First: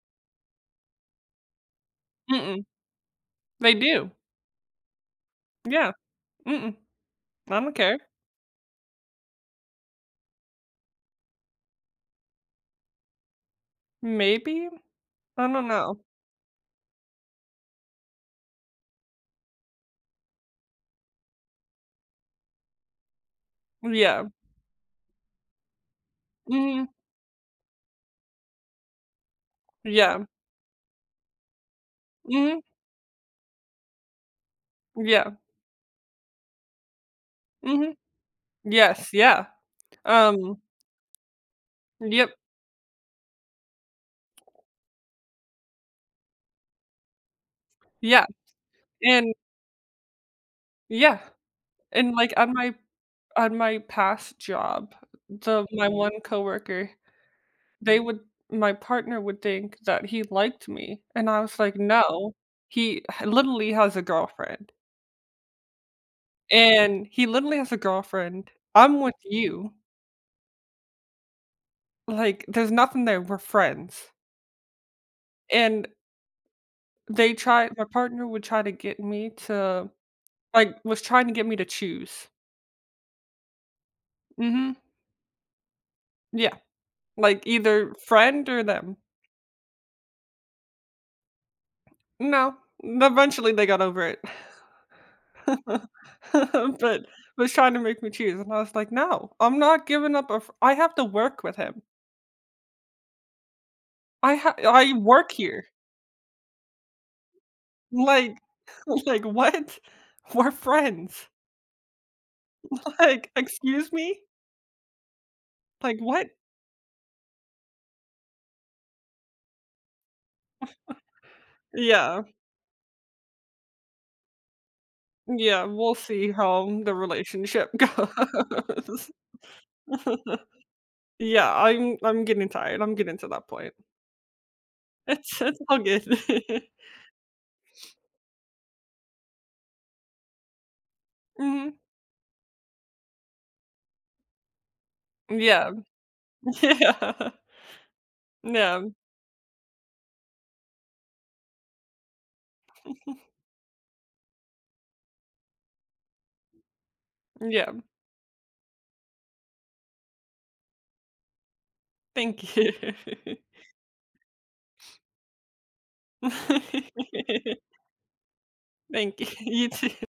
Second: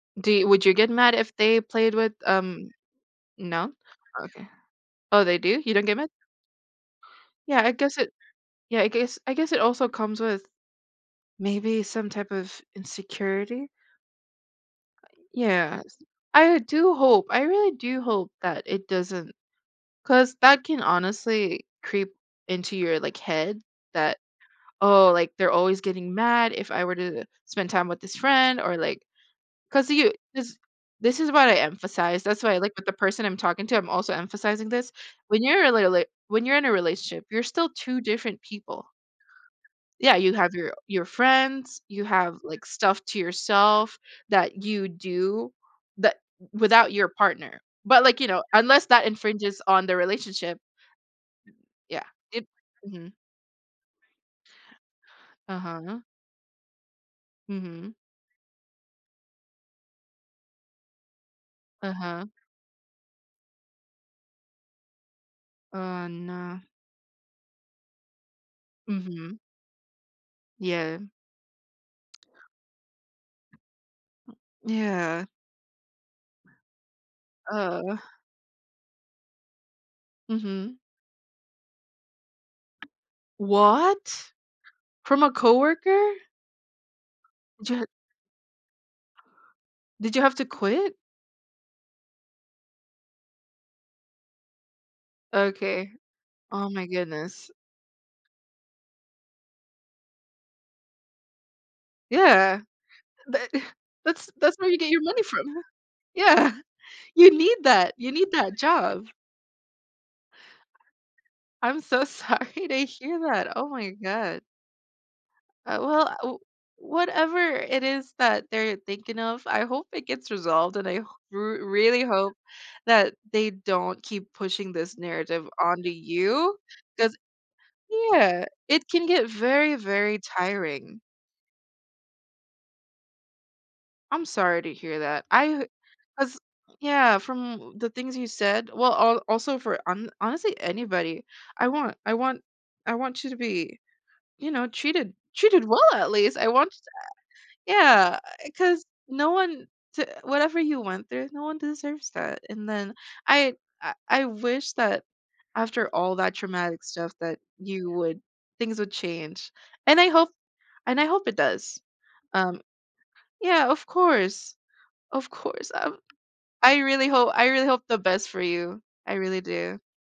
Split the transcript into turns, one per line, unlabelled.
Do you would you get mad if they played with,
Mm-mm.
um No?
They do.
Okay. Oh, they do? You don't
Yeah.
get mad?
Mm-mm. I
Yeah, I
don't
guess
care.
it Yeah, I guess I guess it also comes with maybe some type of insecurity.
Maybe?
Uh,
I don't
yes,
know.
I do hope, I really do hope that it doesn't. 'Cause that can honestly creep into your, like, head that,
Yeah.
"Oh, like they're always getting mad if I
Mhm.
were to spend time with this friend," or like, 'cause you
Yeah.
this this is why I emphasize, that's why I
Mhm.
like, with the person I'm talking to, I'm also emphasizing this
Yeah.
when you're a li li when you're in a relationship, you're still
Mhm.
2 different people.
Yes, yeah,
Yeah, you have
um
your your friends, you have
Yep.
like stuff to yourself that you do, that without your partner, but, like,
Yeah,
you know, unless that
and
infringes on the relationship.
Yeah,
Yeah,
and, like,
it
on my
Mhm.
on my past job the my
Uh-huh.
one coworker,
Mhm.
they would my partner would think that he liked me, and I was like,
Uh-huh.
"No, he h literally has a girlfriend."
Oh, no.
And he literally has a girlfriend, I'm with
Mhm.
you
Yeah.
like, "There's nothing there, we're friends."
Yeah.
And they tried my
Ugh.
partner would try to get me to, like
Mhm.
was trying to get me to choose.
What?
Mhm.
From a coworker?
Yeah. Like
Ja
either friend or them.
Did you have to quit?
No, eventually they got over it.
Okay. Oh my
But
goodness.
was trying to make me choose and I was like, "No, I'm not giving up a fr I have to work with him."
Yeah. That that's
I ha
that's where you get
I
your money
work
from.
here.
Yeah. You need that, you need
Like
that job.
like, what? We're friends.
I'm so sorry to hear
Like,
that, oh my
excuse me?
god. Uh,
Like,
well,
what?
u whatever it is that they're thinking of, I hope it gets resolved and I h r really
Yeah.
hope that they don't keep pushing this narrative
Yeah,
onto
we'll see
you
how the
'cause
relationship
Yeah, it can
goes.
get very, very tiring.
Yeah, I'm I'm getting tired, I'm getting to that point.
I'm sorry to hear that,
It's
I
it's
h
all good.
cause Yeah, from the things you said, well, al also for hon honestly, anybody I
Mhm.
want I want I want you to be, you know, treated treated
Yeah.
well at least, I want that.
Yeah.
Yeah, 'cause
Yeah.
no one to whatever you went through, no one deserves that, and then I I I wish that after all that traumatic stuff that
Yeah.
you would things would change and I hope and I hope it does,
Thank
um
you.
Yeah, of course, of course, um I really hope I really hope the best for you, I
Thank you,
really
you
do.
too.